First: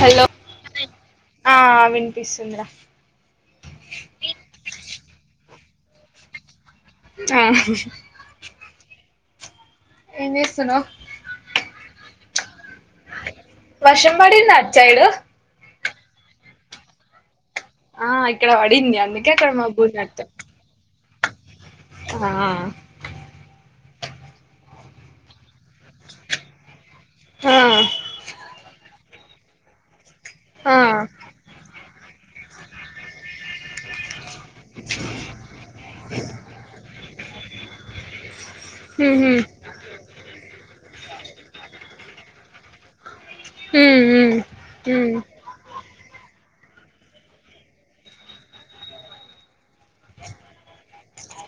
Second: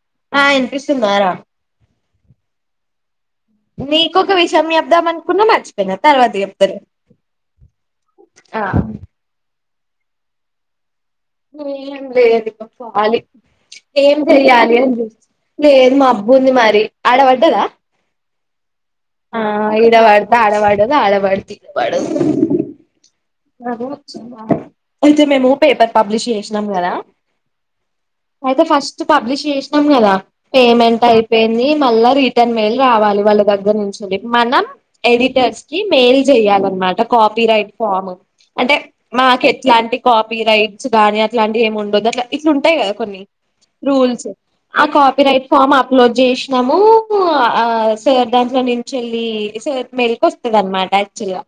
Hello ఆ వినిపిస్తున్నారా ఆ వినిపిస్తుంద్రా నీకొక విషయం మీ అప్ద్దాం అనుకున్నా మచ్చ ప తర్వాతి ఆ ఆ ఎనచేస్తున్న అంతే అది పోలి వర్షం ఏం పడిందా అటు చెయాలి సైడు అని లేదు మా అబ్బుంది మరి ఆడ పడ్డదా ఆ ఇక్కడ వాడి ఇంద అందు క్యాకడ మ భూంది అంత లా అలవాడతి పడు చ్చ అయితే మేము పేపర్ పబ్లిష్ చేసినాం కదా హా అయితే ఫస్ట్ పబ్లిష్ చేసినాం కదా ఆ పేమెంట్ అయిపోయింది మళ్ళా రిటర్న్ మెయిల్ రావాలి వాళ్ళ దగ్గర నుంచి మనం ఎడిటర్స్ కి మెయిల్ చెయాలన్నమాట కాపీ రైట్ ఫామ్ అంటే ఉహు మాకు ఎట్లాంటి కాపీ రైట్ కాగానీ అట్లాంటి ఏమి ఉండదు అట్లా ఇట్లు ఉంటాయి కదా కొన్ని ఉహు రూల్స్ ఆ ఉ కోపీరాయిట్ ఫార్మ అట్లో చేసినాము ఆ సర్ దాంట్లో నుంచి వెళ్ళి స మెల్కి వస్తంది అనమాట యాక్చువల్గా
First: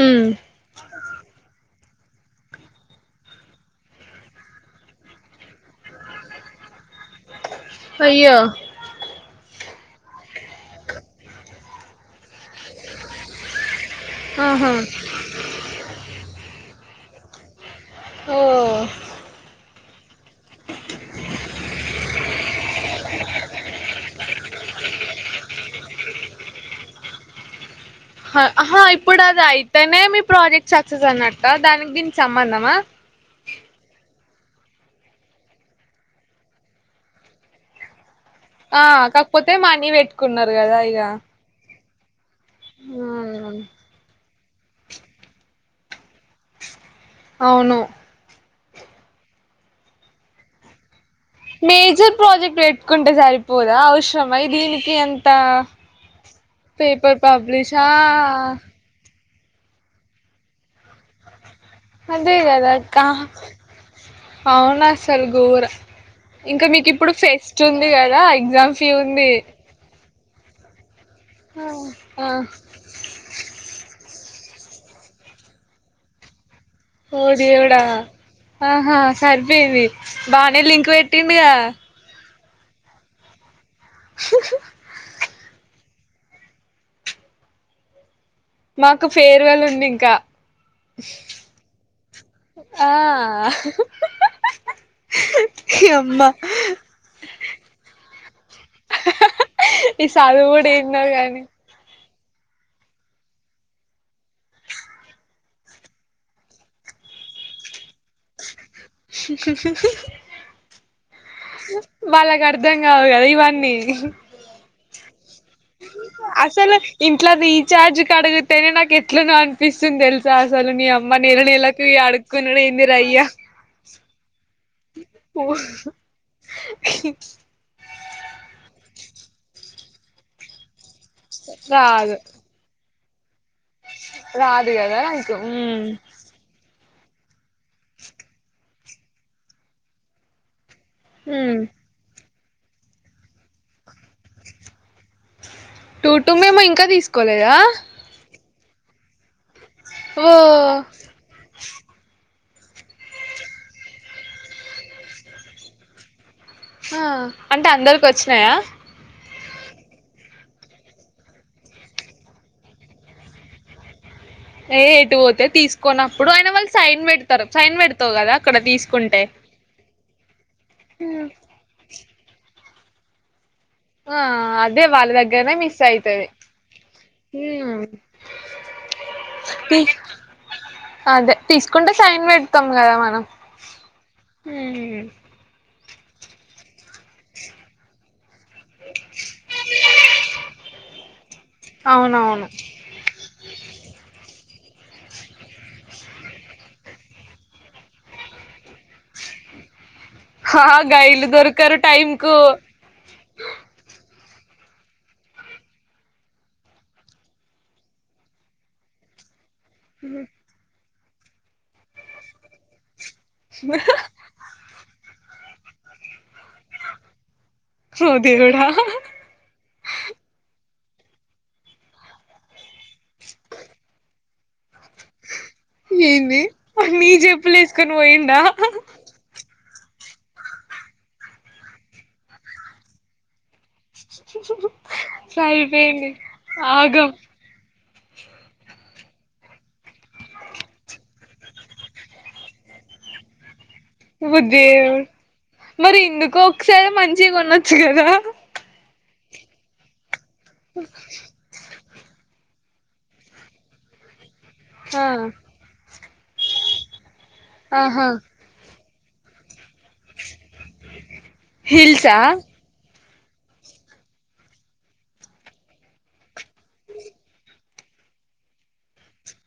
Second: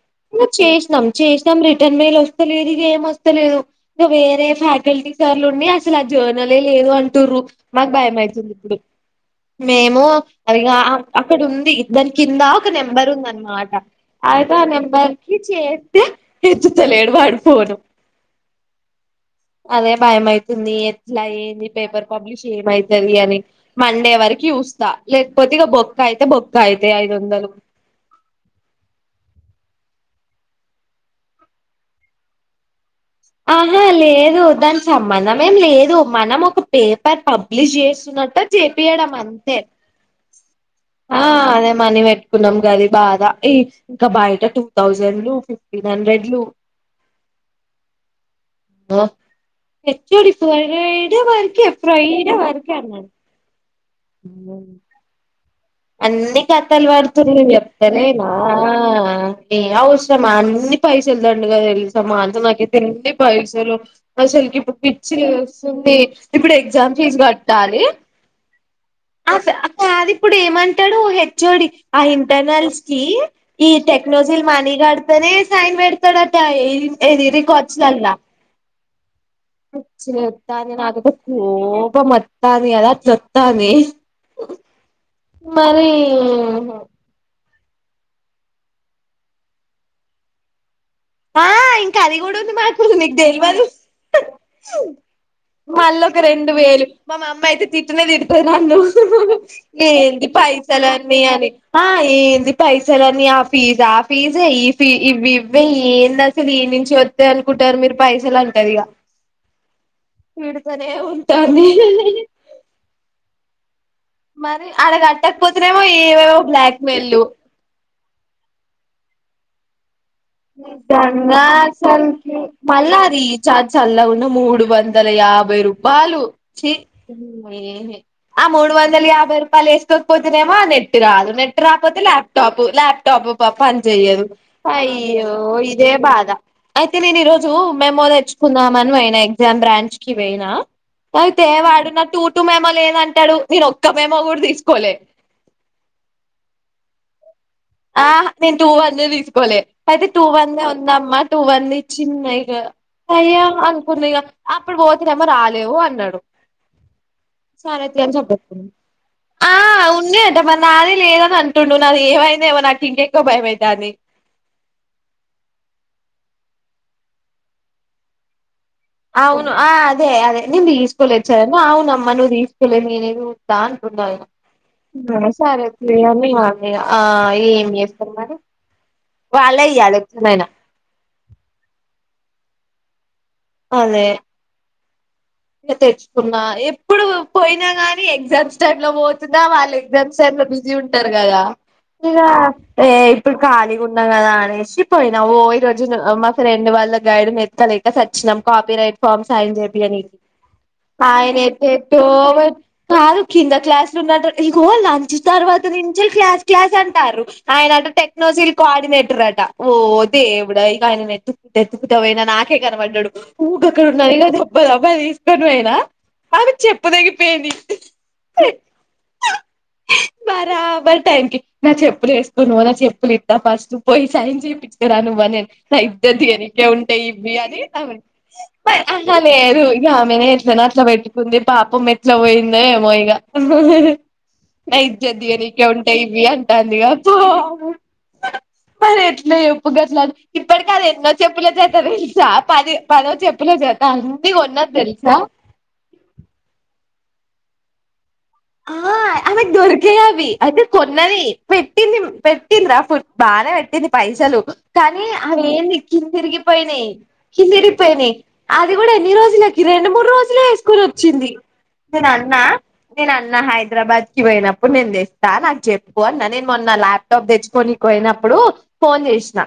ఉ ఇ చేసినాం చేసాం రిటర్న్ మేలు వస్తలేదు ఇక ఏం వస్తలేదు ఇక వేరే ఫ్యాకల్టీ సార్లుండి అసలు ఆ జర్నలే లేదు అంటు్ర మాకు భయ అయ్యో అవుతుంది ఇప్పుడు మేము అదిగా అక్కడ ఉంది దాని కింద ఒక నెంబర్ ఉంద అన్నమాట అయితే ఆ ఆహా నెంబర్కి చే ఎత్తులేడు వాడు ఫోన్ ఓ అదే భయం అయితుంది ఎట్ల ఏంది పేపర్ పబ్లిష్ ఏమైతది అని మండే వరకు చూస్తా లేక్పోతే ఇగ బొక్క అయితే బొక్క అయితే ఐదు వందలు హ అహ ఇప్పుడదయితేనే మీ ప్రాజెక్ట్ సక్సెస్ అన్నట్ట దానికి దీనికి సంబంధమా ఆహా లేదు దానిక్ సంబంధం ఏం లేదు మనం ఒక పేపర్ పబ్లిష్ చేస్తున్న ట్టు ఆ చేపియడం కాకపోతే అంతే మనీ పెట్టుకున్నారు కదా ఇగ ఆ అదే మనీ పెట్ న్నాం గది బాధ ఈ ఇంకా బయట టూ థౌజండ్లు ఫిఫ్టీన్ హండ్రెడ్లు అవును హెట్ఒడి ప్రైవేట్ మేజర్ ప్రాజెక్ట్ పెట్టుకుంటే సరిపోదా అ చ వైదేహినికి ఎం తా అన్నీ కత్తల్ పడుతుంది ఆ చెప్తలేనా ఏ అవుసరమా అన్ని పైసల్ ముల్గా తెల్సా అదే మానస కదా నాకైతే అక్క ఎన్ని పైసలో అసల్కి ఇప్పుడు అవును పిచ్చి అసలు ఘోర లేస్తుంది. ఇప్పుడ్ ఇంకా మీకు ఎగ్జామ్ ఇప్పుడు ఫీజ్ ఫెస్ట్ కట్టాలి. ఉంది కదా ఎగ్జామ్ ఫీ ఉంది ఆ ఫ్యా ఆ ఇప్పుడే మంటడు. హెచ్ఓడి ఆ ఇంటర్నల్స్కి ఈ టెక్ నోజిల్ మనీ గడ్తనే సైన్ పెడ్తడట. ఏ ఓ దేవుడా ఆహా సరిపోయింది బానే పిచ్చిలేత్తాంది లింక్ పెట్టిందిగా త్తాంది కదా చెత్తామే మరీ మాకు ఫేర్వెల్ ఉంది ఇంకా ఆ ఇంకా అది గుడుంది మాకు ఆ నీక్ తెల్వదు. మల్లొక అమ్మ రెండు వేలు మా మమ్మయితే తిట్టనే తిడ్తది నన్ను ఈ ఏంది చదువు కూడా ఏందో పైసలన్నీ గాని అని ఏంది పైసలన్నీ ఆ ఫీజా ఫీజ్ [unintelligible] ఏంది అసల్ ఎడ్నుంచి వత్తయి అనుకుంటాన్రు మీరు పైసలన్ తిడుతనే ఉంటాంది వాళ్ళక్ అర్థం కావు కదా ఇవన్నీ అ మరి ఆడ కట్ ట్టక్ పోతేనేమో ఏవేవో అసలు బ్లాక్ మెయిల్లు ఇంట్ల రీఛార్జ్ అడిగితేనే నాక్ ఎట్లనో అనిపిస్తుం తెల్ నిజంగా సన్ అడుక్కునుడు ఏందిరా మళ్ళా అయ్యా రీచార్జ్ చల్లగుండ మూడు వందల యాభై రూపాలు చి ఆ మూడు వందల యాభై భై రూపాయల్ ఏస్కోకపోతేనేమో నె ట్ రాదు. నెట్ రాక్పోతే రాదు ల్యాప్టాప్ ల్యాప్ టబు బ పన్ జేయ్యదు రాదు ఐ కదా అయ్యో నాకు ఉమ్ ఇదే బాధ అయితే నేను ఈరోజు మెమో తెచ్చుకుదాం మని బోయినా ఎగ్జామ్ బ్రాంచ్ కి బోయినా అయితే ఉమ్ వాడు నాటూ టు మెమో లేదంటడు మిరో టూ టూ మెమో ఇంకా తీసుకోలేద్ ఆహ్హ్ నేన్ టూ వన్దే తీసుకోలే అయితే టూ వన్దే ఉందమ్మా టూ వన్దే ఇచ్చింది నాయ్ గ అయ్యా అనుకుంది ఇగ అప్పుడు బోతే నేమో రాలేవు అన్నాడు ఆహ్ అంటే అందరికి వచ్చినాయా ఆహ్హ్హ్హ్ ఉంది అంట మరి నాది లేదని అంటుండు నాది ఏమై ఏమో నాకు ఇంకెక్కువ భయమయితాంది ఏ ఇటు ఒతే తీసుకున్నప్పుడు అయిన వాళ్ళు సైన్ వెడ్తారు సైన్ వెడ్తావ్ కదా ఇక్కడ తీసుకుంటే దే అదే నేన్ దీస్కొలేచ్చా అవున్నమ్ మర్ నువ్ దీస్కోలే నేనేగా తా అంటున్నారు ఆ అదే వాళ్ళ హ్మ్ దగ్గరనే సరే మిస్ తీయ్ అయితది మీ మామ్నీ ఆహ్హ్ ఏం ఉమ్ చేస్తాం మరి వాళ్ళే ఇయ్యాలి వచ్చిందైనా కంగారే మేడం హ్మ్ స ఇగ తెచ్చుకున్నా ఎప్పుడు పోయినా గాని ఎగ్జామ్స్ చ్చట్లో బోతుందా వాళ్ళు ఎగ్జామ్స్ టైమ్ లో బిజీ ఉంటార్ గదా ఇగా అవునవును ఏ ఇప్పుడు ఖాళీగా ఉన్నా గదా అనేస్. చ్చిపోయినా ఓ ఈ రోజు న అహ్ మా ఫ్రెండ్ వాళ్ళ గైడ్ ఎత్తలేక చచ్చినాం కాపీ రైట్ ఫామ్ సైన్ జేపియ్యనికి. హా గైలు ఆయన దొరకరు ఎటెటో టైం కు వెళ్ కాదు కింద క్లాస్లు లో ఉన్నట్ ఇగో లంచ్ తర్వాత నించే క్లాస్ క్లాస్ అంటారు ఆయనంట టెక్నోజీల్ కోఆర్డినేటర్ అట ఓహ్ దేవుడయ్ గాయనన్ వెతుకుంటు ఎతుకుతా బోయినా నాకే గనబడ్డడు ఊగక్కడున్నాయ్ గా దబ్బ దబ్బదీస్ రెండువేల అవి చెప్పుదెగిపోయింది ఓ దేవుడా బరాబ్ వాళ్ టైమ్కి నాచెప్పుల్ వెసుకున్నావ నా చెప్ ప్పులిత్తా ఫస్ట్ పోయి సైన్ చేపిచ్చక రా నువ్ [inaudible] నా ఇద్దరు ది ఏంది అని [inaudible] ఉంటాయి నీ ఇవ్వి చెప్పులు అని [inaudible] వేసుకొని పోయిండా ఆహా లేదు గామెనే ఎట్లనా అట్ల పెట్టుకుంది పాపం ఎట్లా పోయిందో ఏమో ఇగ నా ఇజ్జత్ దీయనీకే ఉంటాయి సరిపోయింది ఇవ్వి అంటాందిగా ఆగం మరెట్లు ఎప్పు గట్ల ఇప్పటికదెన్నో చెప్పుల జత [unintelligible] తెలుసా పది పదో చెప్పుల జ టంది ఒన్న టెవ్ మరిందుకో ఒకసారి మన్ చి గొనచ్చు గదా ఆ యామకి దొరికే అవి అయితే కొన్నది పె పెటింది పెట్ందరా ఫు బానే పెట్టటింది పైసలు కానీ ఆ అవి ఏం చి తరికి పైనా ఆహా హిసిరిపోది అది కూడా నిరోజిన ఈ రెండు మూడు రోజులే హై స్కూల్ వచ్చింది నేను హిల్సా అన్నా నేను అన్న హైదరాబాద్ కి పోయినప్పుడు నేను తెస్తా నాకు చెప్పు అన్నా నేను మొన్న ల్యాప్టాప్ తెచ్చుకని పోయినప్పుడు ఫోన్ చేసినా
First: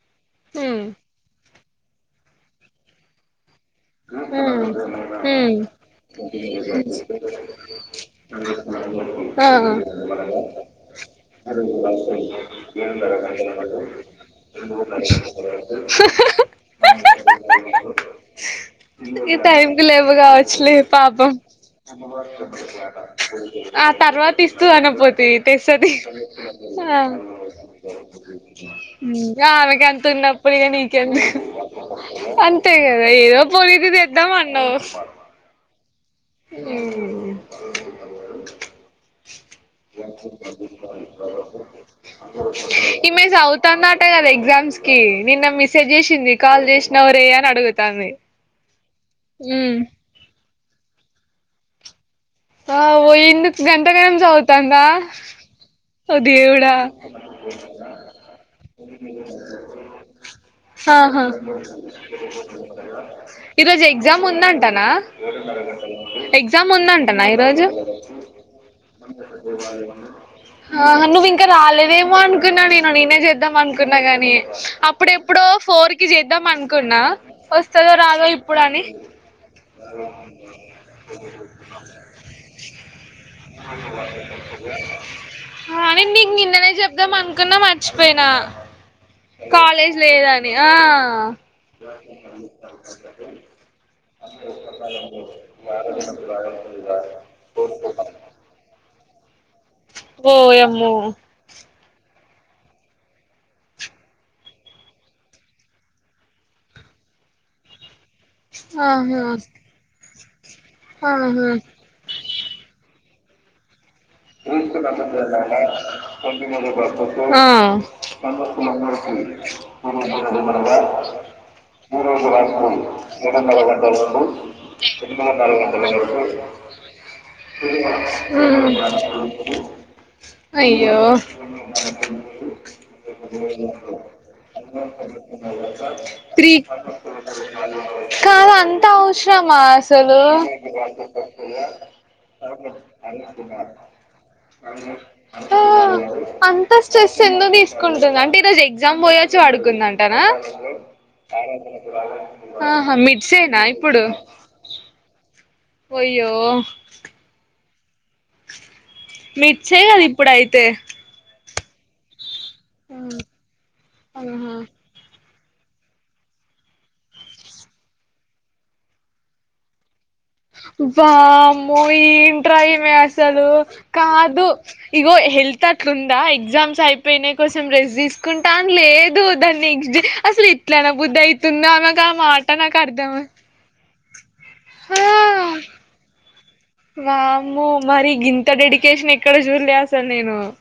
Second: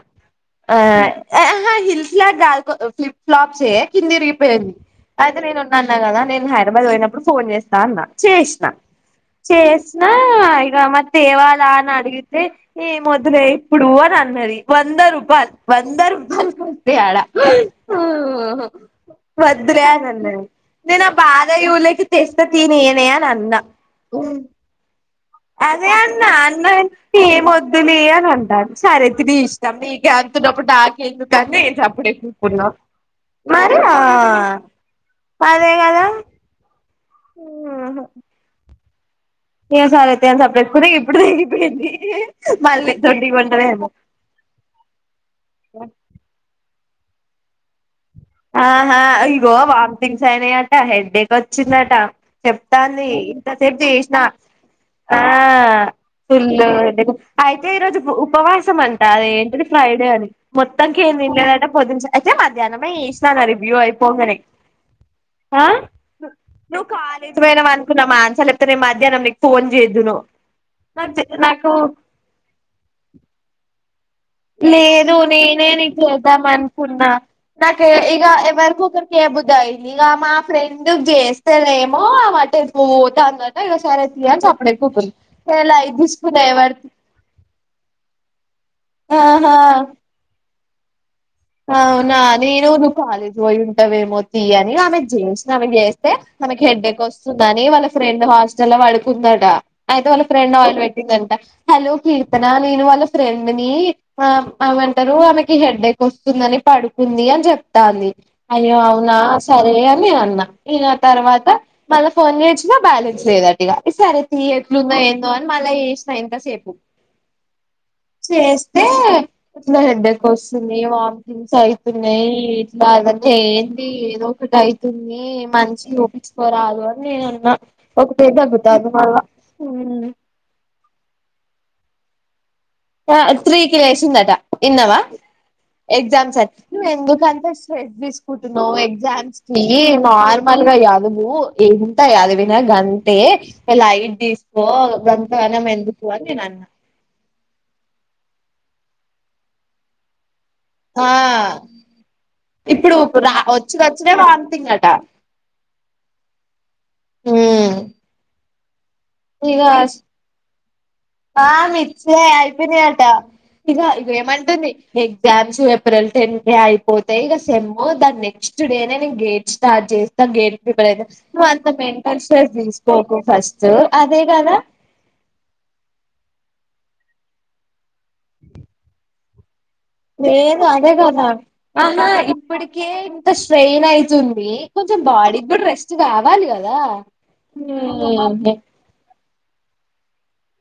ఆ హ్మ్ హ హిల్స్ ల ఫ్లిప్ ఫ్లాప్ కింది హ్మ్ తరిగిపోయింది అయితే నేను హ్మ్ ఉన్నా అన్నా కదా నేను హైదరాబాద్ పోయినప్పుడు ఫోన్ చేస్తా అన్న చేసిన ఆ చేసినా ఇక మ తేవాలా అని అడిగితే ఏ వొదలే ఇప్పుడు అని అన్నది వంద రూపాయలు వంద రూపాయలుకిస్తే ఆడా టైం కు లేవు కావచ్చులే నేను ఆ పాపం బాధ యువులకి తెస్తా తీ నేనే అని అన్నా ఆ తర్వాత ఇస్తుదను అదే అన్న అన్న ఆ [unintelligible] ఏం వద్దులే అని అంటాను సరే తి నీ ఇగ ఇష్టం ఆమెకి అంత నీకే ఉన్నప్పుడు ఇగ అంతున్నప్పుడు నాక్ నీకెందుకు ఎందుకుని తప్పుడు ఎత్తుకున్న ఇది తెద్దాం అన్నావ్ హ్మ్ ఆహా ఇప్పుడు తెగిపోయింది మళ్ళీ ఈమే దొడ్డి కొంటదేమో జవుతాన్నట్టే కదా ఎగ్జామ్స్ కి నిన్న మిసేజ్ చేసింది కాల్ చేస్ నవ్వరేయన్ అడుగుతాంది ఆహా ఇగో ఉమ్ వాంతింగ్స్ అయినాయట హెల్త్ డెక్ వొచ్చిందట వావ్ చెప్తాంది ఎందుకు ఇంతసేపు గంతగనం చేసినా చదువుతాందా ఆ ఓ ఫుల్లు దేవుడా కు అయితే ఈరోజు ఉ ఉపవాసం అంట అది ఏంటిది ఫ్రైడే అని మొత్తంకే ఏం ఆహా తినలేదట పొద్దునుంచ్ అయితే మధ్యాహ్నమే చేస్ ఈ రోజు ఎగ్జామ్ ఉందంటనా ఆ ఎగ్జామ్ నువ్వు ఉందం ఐ కాలేజ్ రోజు పోయినవ్ అనుకున్నా మానస లేకపోతే నేను మధ్యాహ్నం నీకు ఫోన్ చేద్దును నాకు నువ్ ఇంకా నాకు రాలేదేమో అనుకున్నా నేను నేనే చేద్దాం అనుకున్నా కానీ లేదు నేనే నీక్ చేద్దాం అనుకున్నా నాకు వస్తదో ఇగ రాదో ఇప్పుడని. ఎవరికో ఒకరికి చేయబుదైంది ఇగ మా ఫ్రెండ్ కి చేస్తేనేమో ఆమె అటు ఎడికో పోతా అందటా ఇంగ సరే తీ అని సప్పుడు సేయక కూకున్నం నేన్ ఆ! లైట్ నేను నీకు తీసుకున్న నిన్ననే ఎవరి చెప్దాం అనుకున్నా మర్చిపోయినా. కాలేజ్ లేదా ని ఆ అవునా నేను నువ్వు కాలేజీకి పోయి ఉంటావేమో తీ అని ఆమెకి చేసినా ఆమెకి చేస్తే మనకి హెడ్డేక్ వస్తుందని వాళ్ళ ఫ్రెండ్ హాస్టల్లో పడుకుందట అయితే వాళ్ళ ఫ్రెండ్ ఆయిళ్ల్ ఓయమ్మో! పెట్టిందంట హలో కీర్తన నేను వాళ్ళ ఫ్రెండ్ ని ఆ ఎమంటరు ఆమెకి హెడ్ వస్తుందని పడుకుంది అని చెప్తాంది అయ్యో అవునా ఆహా! సరే అని నేన్ అన్నా నా ఈగా తర్వాత ఆహా! మళ్ళ ఫోన్ చేచినా బ్యాలెన్స్ లేదా టీగ చేసిన ఇంతసేపు చేస్తే ఇట్లా హెడ్డేక్ ఆ వస్తుంది వామిటింగ్స్ అయితున్నయి ఇట్లా అంటే ఏంటి ఏదో ఒకటి అయితుంది మంచిగ చూపిచుకోరాదు అని నేన్ అన్నా ఒకటే దగ్గుతాంది మ అయ్యో త్రీకిి లేసిందట ఇన్నవా ఎగ్జామ్స్ అని నువ్వు ఎందుకంత స్ట్రెస్ కాదు తీసుకుంటున్నావ్ అంత ఎగ్జామ్స్ అవసరమా కి అసలు? నార్మల్ గా చదువు ఎంత చదివినా గంటే లై తీసుకో ఆ గంతగనం ఎందుకు అని నేన్ అన్న అంత స్ట్రెస్ ఎందుకు తీసుకుంటుంది అంటే ఈరోజు ఎగ్జామ్ పోయొచ్చి పడుగుందంటనా ఆ ఆహా ఇప్పుడు రా మిడ్సేనా వచ్చుడొచ్చుడే వాంతింగ్ అట ఒయ్యో హ్మ్ అ మిడ్స్ ఎ కదా ఇప్పుడైతే ఆ మిడ్స్ ఎ అ పొయినియ్ అంట ఇక ఇక ఆహా ఏమంటుంది ఎగ్జామ్స్ ఏప్రిల్ టెన్ కి అయిపోతాయి ఇగ సెము దాని నెక్స్ట్ డేనే నేను గేట్ స్టార్ట్ చేస్త వామ్మో స్ట్రెస్ ఎంట్రా ఇమె తీసుకోకు అసలు ఫస్ట్ అదే కాదు కదా ఇగో హెల్త్ అట్లుందా ఎగ్జామ్స్ అయిపోయినయ్ కోంచెం రెస్ట్ తీసుకుంటా అని లేదు దాన్ని లేదు అదే కదా ఆహ ఆమెకు ఆ మాట నాకు ఇప్పటికే అర్థం ఇంత స్ట్రెయిన్ అయితుంది కొంచెం బాడీ ఆ ఇప్పుడు రెస్ట్ కావాలి కదా వామ్మో మరి గింత డెడికేషన్ ఎ ఎక్కడ జూడ్లే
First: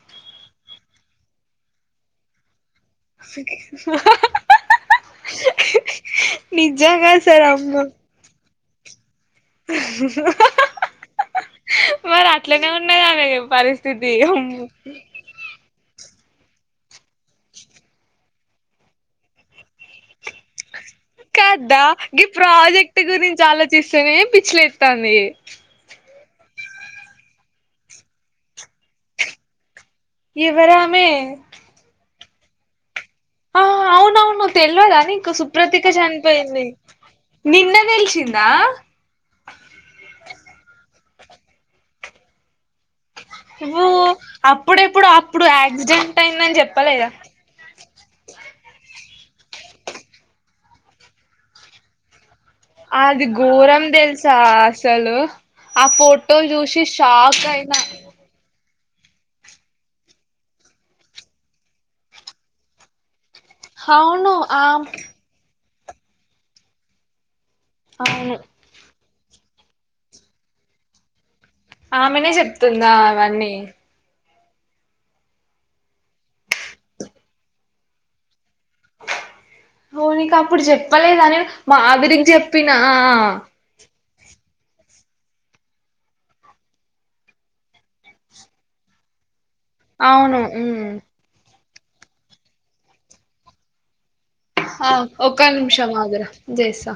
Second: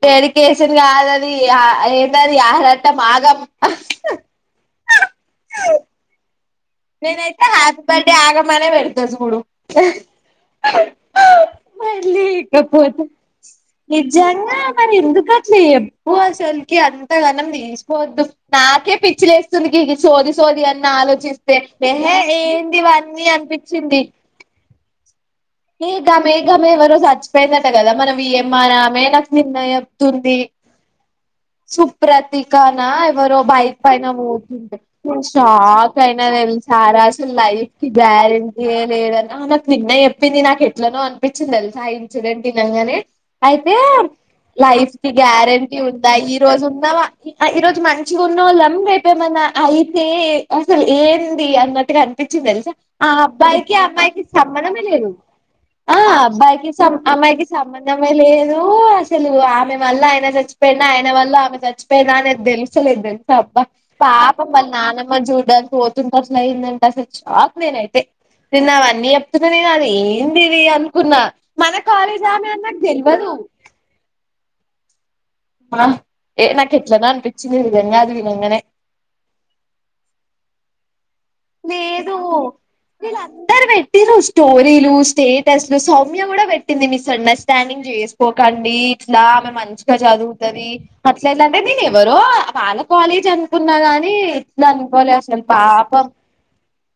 డెరికేషన్ కాదది యా ఏందది ఇక ఆగాం నిజంగా నేనైతే అసలు హ్యాపీ అమ్మో బర్త్డే ఆగం మన వెళ్ గుడు మళ్లీ మరి అట్లనే ఉన్నది ఇకపోతే ఆమె పరిస్థితి నిజంగా అమ్మో మరి ఎందుకు అట్లే చెప్పు అసల్కి అంత ఘనం తీసుకోవద్దు నాకే పిచ్చిలేస్తుంది సోది అన్న ఆలోచిస్తే కద్దా ఏహే గీ ఏంది ప్రాజెక్ట్ ఇవన్నీ గురించి అనిపించింది ఆలోచిస్తేనే పిచ్చిలేత్తాంది ఏ గమే గమె ఎవరో సచ్చిపోయిందట గదా మనం ఈఎంఆర్ ఆమె నాకు నిన్న చెప్తుంది ఎవరామే ది కానా ఎవరో బైక్ పైన మూతుంటే తెల్వదా నీకు సుప్రతిక షాక్ అయినా చనిపోయింది తెలిసారా అసలు లైఫ్ నిన్న కి తెలిసిందా గ్యారెంటీయ లేదని నాకు నిన్న చె ఎట్లనో అనిపించింది తెలుసా ఇన్సిడెంట్ వినంగానే అయితే నువ్వు లైఫ్ అప్పుడెప్పుడు కి అప్పుడు గ్యారెంటీ ఉందా యాక్సిడెంట్ ఈ అయిందని రోజు ఉన్న మా చెప్పలేదా ఈ రోజు మంచిగా ఉన్నోళ్ళు అ ఏమన్నా అయితే అసలు ఏంది అన్నట్టుగా అని అనిపించిది తెలుసా ఆ అది అబ్బాయికి ఘోరం ఆ అమ్మాయికి తెలుసా సమ్మందమే లేదు అసలు ఆ ఫోటో అబ్బాయికి చూసి సం అమ్మాయికి షాక్ అయినా సమ్మందమే లేదు అసలు ఆమె వల్ల ఆయన చచ్చిపోయినా ఆయన వల్ల ఆమె చచ్చిపోయినా అనేది తెలుస్తలేదు తెల్ బ్బ అవును పాపం ఆ వాళ్ళ నానమ్మ చూడం పోతుంటే అట్లందంట సచ్ నేనైతే అవును నిన్నావన్నీ [unintelligible] ఎందిది అనుకున్నా మన కాలేజ్ ఆమెనే ఆమె అని నాకు చెప్తుందా తెల్వదు అవన్నీ ఏ నాకు ఎట్లనా అనిపించింది నిజంగా అది వినంగానే నీకు అప్పుడు చెప్ అవ్వలేదని లేదు మావిరించి చెప్పిన వీళ్ళు అందరు స్టోరీలు స్టేటస్లు సౌమ్య కూడా పెట్టింది మిస్ అండర్స్టాండింగ్ చేసుకోకండి ఇట్లా ఆమె మంచిగా అవును చదువుతది ఉమ్ అట్లెట్లఅన్ అేది నేవరో వాళ్లకు వాళ్లే చదువుకున్నార అన్ తీ ఇట్లా ఆ అనుకోలే ఒక్క అసలు నిమిషం పాపం ఆగురా చేస్తా